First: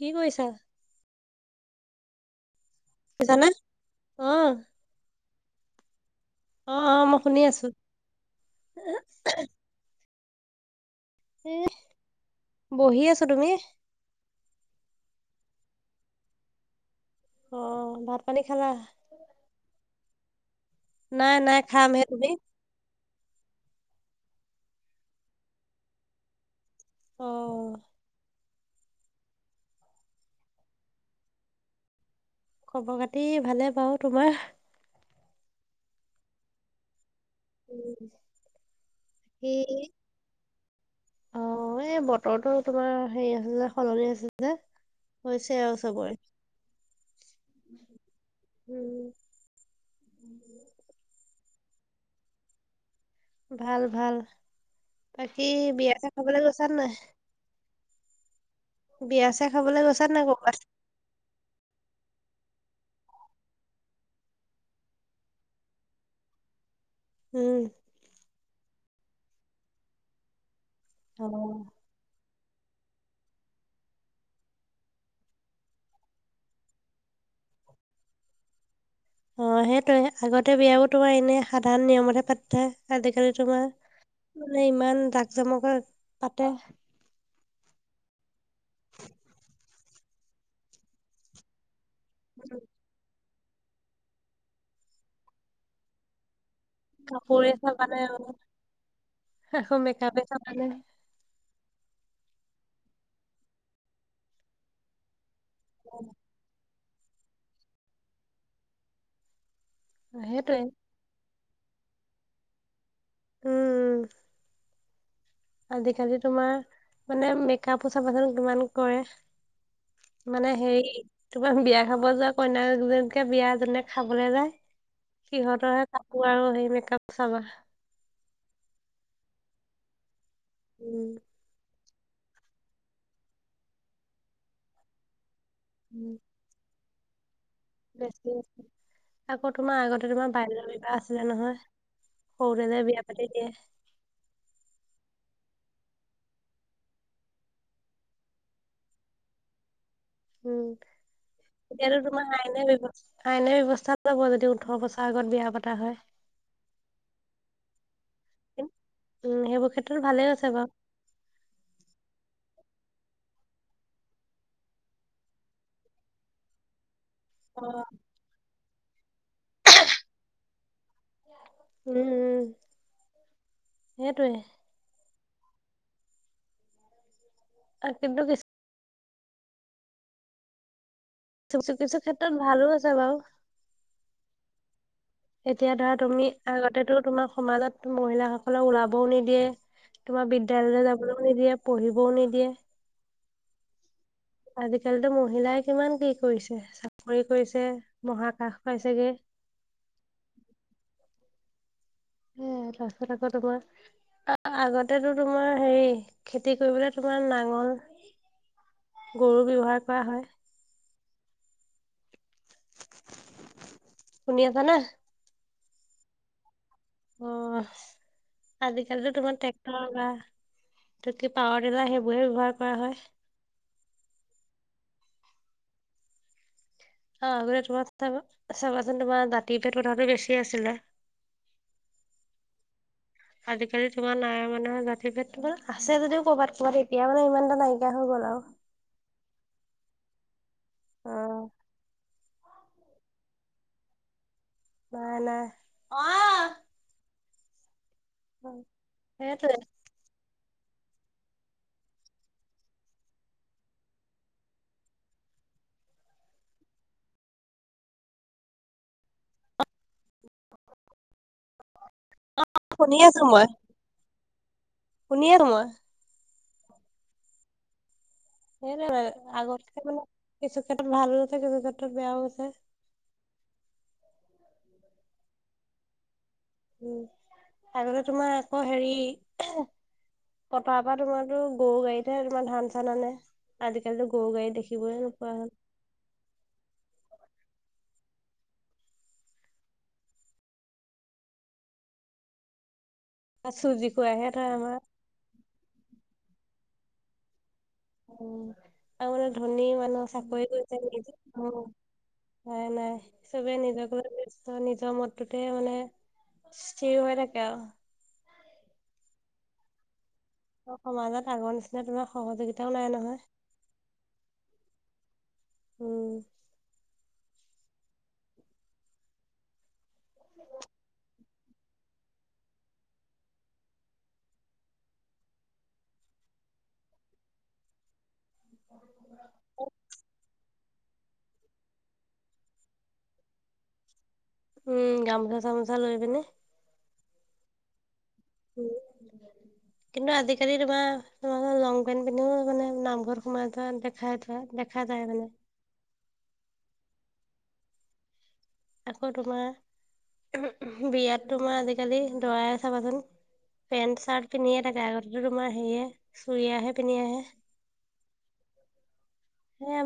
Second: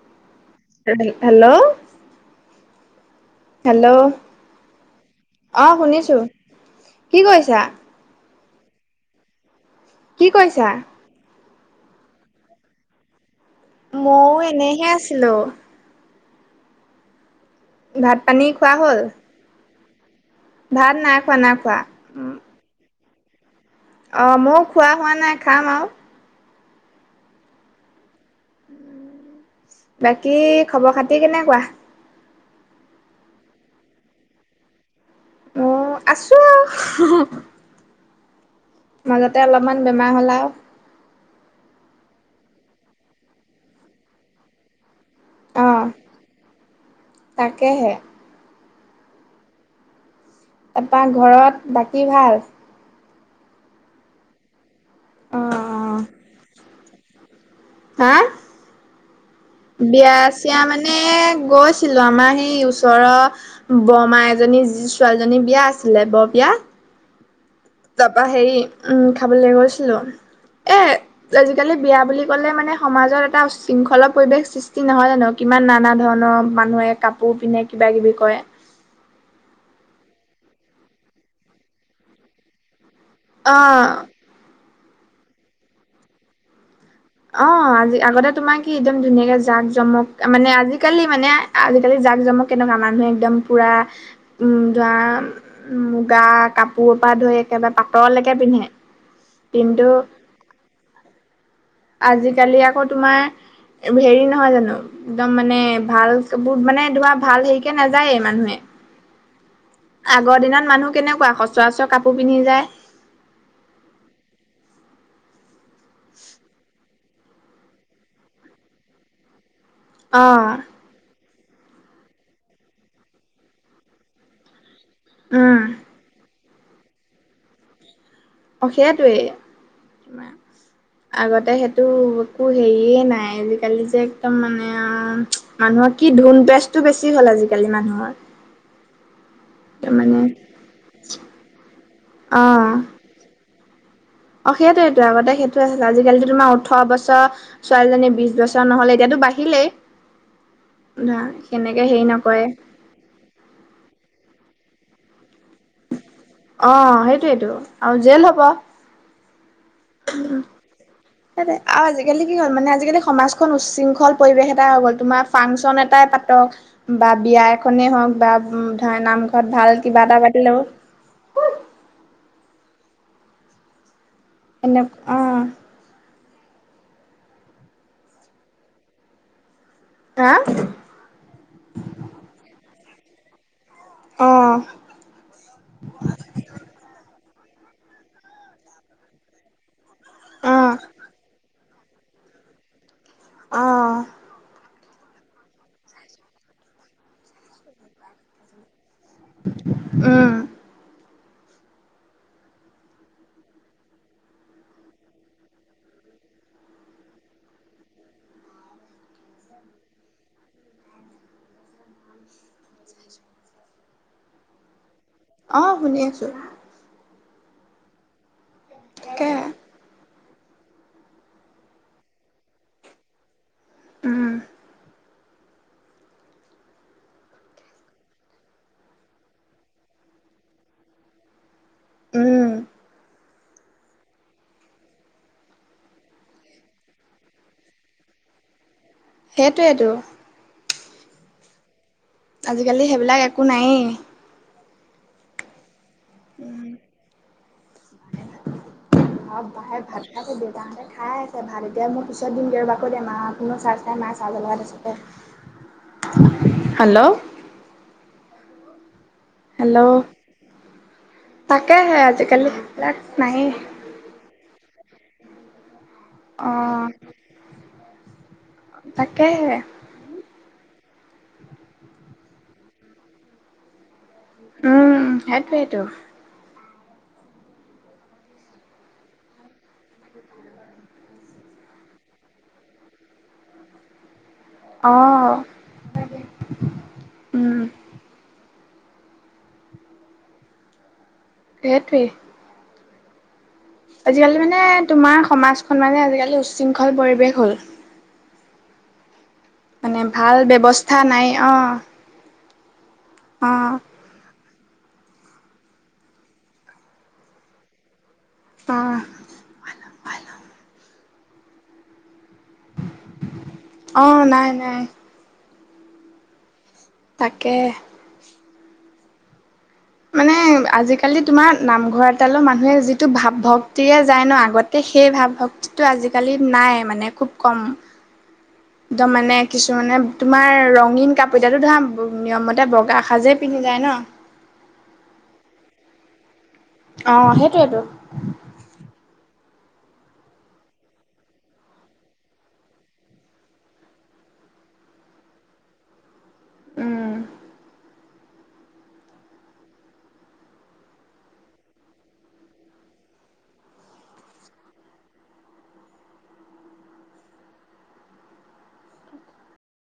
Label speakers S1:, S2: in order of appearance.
S1: কি কৰিছা?
S2: হেল্ল',
S1: শুনিছানে?
S2: হেল্ল'
S1: অ,
S2: অ শুনিছো।
S1: অ অ,
S2: কি
S1: মই শুনি
S2: কৰিছা
S1: আছোঁ।
S2: কি কৰিছা?
S1: [unintelligible] বহি আছো। তুমি?
S2: মইও এনেহে আছিলোঁ।
S1: অ।
S2: ভাত
S1: ভাত-পানী
S2: পানী
S1: খালা?
S2: খোৱা হ'ল ভাত
S1: নাই
S2: খোৱা
S1: নাই
S2: খোৱা
S1: খামহে। তুমি?
S2: অ মও খোৱা হোৱা নাই খাম আও।
S1: অ'
S2: বাকী খবৰ-খাতি কেনেকুৱা?
S1: খবৰ-খাতি ভালে বাওঁ, তোমাৰ?
S2: অঁ, আছোঁ হোঁ হোঁ।
S1: ৰিলছ
S2: মাজতে অলপমান বেমাৰ হ'ল আও।
S1: অ' এই বতৰটো তোমাৰ হেৰি হৈছে যে, সলনি হৈছে যে। হৈছে
S2: অ
S1: আও চবৰে।
S2: তাকেহে
S1: উম। [unintelligible]
S2: তা পা ঘৰত বাকী ভাল?
S1: ভাল-ভাল।
S2: অ
S1: বাকী বিয়া-ছিয়া খাবলে গৈছানে নাই?
S2: হাঁ।
S1: বিয়া-ছিয়া খাবলে গৈছানে নাই ক'বাত?
S2: এই গৈছিলোঁ আমাৰ সেই ওচৰৰ বৰ্মা এজনী ছোৱালীজনীৰ বিয়া আছিলে বৰ বিয়া।
S1: হোঁ।
S2: তা পা হেৰি উম খাবলে গৈছিলোঁ। এ
S1: অ,
S2: আজিকালি বিয়া বুলি ক'লে মানে সমাজত এটা উচ্ছৃংখলৰ পৰিৱেশ সৃষ্টি নহয় জানো? কিমান নানা ধৰণৰ মানুহে কাপ পোৰ পিন্ধে কিবাকিবি কৰে।
S1: অঁ সেইটোৱে। আগতে বিয়াবোৰ তোমাৰ এনে সাধাৰণ নিয়মতহে পাতি থয়। আজিকালি তোমাৰ
S2: অ
S1: মানে ইমান জাক-জমকা পাতে।
S2: অঁ আজি আগতে তোমাৰ কি একদম ধুনীয়াকে জাক-জমক মানে, আজিকালি মানে, আজিকালি জাক জমক কেনকা। মানুহে একদম পোৰা উম ধৰা, মুগা কাপ পোৰপা ধৰি
S1: কাপোৰে
S2: একেবাৰে
S1: চাবানে আৰু
S2: পাটলৈকে পিন্ধে
S1: আকৌ
S2: কিন্তু
S1: [unintelligible]
S2: আজিকালি আকৌ তোমাৰ হেৰি নহয় জানো একদম মানে ভালবোৰ মানে ধৰা ভাল হেৰিকে নাযায়েই মানুহে। আগৰ
S1: সেইটোৱে
S2: দিনত মানুহ কেনেকুৱা সচৰাচৰ কাপোৰ পিন্ধি যায়।
S1: উম। আজিকালি তোমাৰ মানে মেকআপো চাবাচোন কিমান কৰে।
S2: অ',
S1: মানে হেৰি তোমাৰ বিয়া খাব যোৱা কইনাগোজনীকে বিয়াত জোনে খাবলে যায়
S2: উম,
S1: সিহঁতৰহে কাপোৰ আৰু সেই মেকআপ চাবা।
S2: অঁ সেইটোৱেই, তোমাৰ
S1: উম
S2: আগতে সেট টো একো হেৰিয়ে নাই, আজিকালি যে একদম মানে আও মানুহৰ
S1: উম,
S2: কি ধুন পেচ টো বেছি হ'ল আজি।
S1: বেছি আছে। আকৌ তোমাৰ
S2: তাৰ
S1: আগতে
S2: মানে
S1: তোমাৰ বাল্যবিবাহ আছিলে নহয় সৰুতে যে বিয়া পাতি দিয়ে।
S2: অঁ সেইটোৱেটো আগতে সেইটোৱে আছিলে আজিকালিটো তোমাৰ ওঠৰ বছৰ ছোৱালীজনী বিশ বছৰ নহলে এতিয়াটো বাঢ়িলেই।
S1: উম
S2: ধৰা সেনেকে
S1: এতিয়াটো
S2: হেৰি
S1: তোমাৰ
S2: নকৰে
S1: আইনে বেলেগ হ'ল। আাইনে ব্যৱস্থা ল'ব যদি ওঠৰ বছৰ আগত বিয়া পতা হয়।
S2: অঁ সেইটোৱেটো আৰু জেল হ'ব।
S1: উম সেইবোৰ ক্ষেত্ৰত ভালে আছে বাও।
S2: সেইটোৱে আৰু আজিকালি কি হ'ল মানে আজিকালি সমাজখন উচ্ছৃংখল পৰিৱেশ এটা হৈ গ'ল তোমাক ফাংচন এটাই পাতক বা বিয়া
S1: উম,
S2: এখনেই হওঁক বা উম ধৰা নামঘৰত ভাল কিবা এটা পাতিলেও
S1: উম উম সেইটোৱে।
S2: এনে অঁ
S1: আও কিন্তু বে
S2: হা?
S1: কিছু কিছু ক্ষেত্ৰত ভালো আছে বাও।
S2: অহ।
S1: এতিয়া ধৰা তুমি আগতেটো তোমাৰ সমাজত মহিলা সকলক ওলাবও নিদিয়ে, তোমাৰ
S2: অঁ
S1: বিদ্যালয়লে যাবলেও নিদিয়ে পঢ়িবও নিদিয়ে।
S2: অঁ।
S1: আজিকালিতো মহিলাই কিমান কি কৰিছে, চাকৰি কৰিছে, মহাকাশ পাইছেগে।
S2: উম।
S1: সেইয়াই তাৰপিছত আকৌ তোমাৰ আ আ আগতেতো তোমাৰ হেৰি খেতি কৰিবলে তোমাৰ নাঙল গৰু ব্যৱহাৰ কৰা হয়। শুনি আছা নে?
S2: অ শুনি আছো।
S1: অ আজিকালিতো
S2: তাকে
S1: তোমাৰ ট্ৰেক তৰ বা পাৱাৰ টিলাৰ সেইবোৰহে ব্যৱহাৰ কৰা হয়।
S2: উম।
S1: অ আগতে তোমাৰ চ চাবাচোন তোমাৰ দাঁতি [inaudible] কথাতটো বেছি আছিলে।
S2: উম।
S1: আজিকালি তোমাৰ নাই মানে জাতি ভেদটো আছে যদিও কৰ'বাত ক'বাত এতিয়া মানে ইমান এটা নাইকিয়া হৈ গ'ল আও।
S2: সেইটোৱেইতো।
S1: অহ।
S2: আজিকালি সেইবিলাক একো নাইয়েই।
S1: নাই নাই।
S2: ভাত
S1: সেইটোৱে
S2: বাঢ়ে ভাত খাই আছে দেউতাহতে খাই আছে ভাত এতিয়া মই পিছত দিম গে ৰবা কৈ দিয়া মা ফনো চাৰ্জ নাই মা চাৰ্জত লগাই থৈছে হেল্ল'। হেল্ল', তাকেহে আজিকালি
S1: শুনি
S2: এইবিলাক নাইয়েই।
S1: শুনিয়ে [unintelligible]
S2: অ।
S1: সেই ন
S2: তাকেহে
S1: আগতকে মানে কিছু ক্ষেত্ৰত ভালো হৈছে কিছু ক্ষেত্ৰত বেয়াও হৈছে।
S2: উম সেইটোৱেইটো।
S1: উম আগতে তোমাৰ আকৌ হেৰি পথাৰৰ পৰা তোমাৰতো গৰু গাড়ীতহে তোমাৰ ধান চান আনে, আজিকালিটো গৰু গাড়ী দেখি
S2: অ, উম। সেইটোৱেই।
S1: চুজিকো আহে
S2: আজিকালি
S1: ধৰ
S2: মানে
S1: আমাৰ
S2: তোমাৰ সমাজখন মানে আজিকালি উশৃংখল পৰিৱেশ হ'ল।
S1: অ আৰু মানে ধনী
S2: মানে
S1: মানুহ
S2: ভাল
S1: চাকৰি কৰিছে
S2: ব্যৱস্থা
S1: বুলি যে
S2: নাই
S1: অ উপাই নাই চবে
S2: অ',
S1: নিজক লৈ ব্যস্ত। ত নিজৰ মতটোতে মানে স্থিৰ হৈ থাকে আও।
S2: অ।
S1: সমাজত আগৰ নিচিনা তোমাৰ সহযোগিতাও নাই নহয়।
S2: অ নাই নাই।
S1: উম।
S2: তাকে। মানে আজিকালিত তোমাৰ নামঘৰ এটালো মানুহে যিটো ভাৱ ভক্তিৰে যায় ন, আগতে সেই ভাৱ ভক্তি টো আজিকালি নাই মানে খুব কম। একদম মানে কিছু মানে তোমাৰ ৰঙীন কাপ তেতিয়াটো ধৰা নিয়মমতে বগা সাজে পিন্ধি যায় ন?
S1: উম গামোচা চামোচা লৈ পিনে।
S2: অ সেইটোয়েটো,
S1: উম, কিন্তু আজিকালি তোমাৰ তোমাৰ লং পেন্ট পিন্ধিও মানে নামঘৰত সোমাই যোৱা দেখাই থোৱা দেখা যায় মানে।
S2: উম।
S1: আকৌ তোমাৰ উ বিয়াত তোমাৰ আজিকালি দৰাই চাবাচোন পেণ্ট চাৰ্ট পিন্ধিয়ে থাকে আগতেটো তোমাৰ হেৰেহে চুৰিয়াহে পিন্ধি আহে। সেইয়াই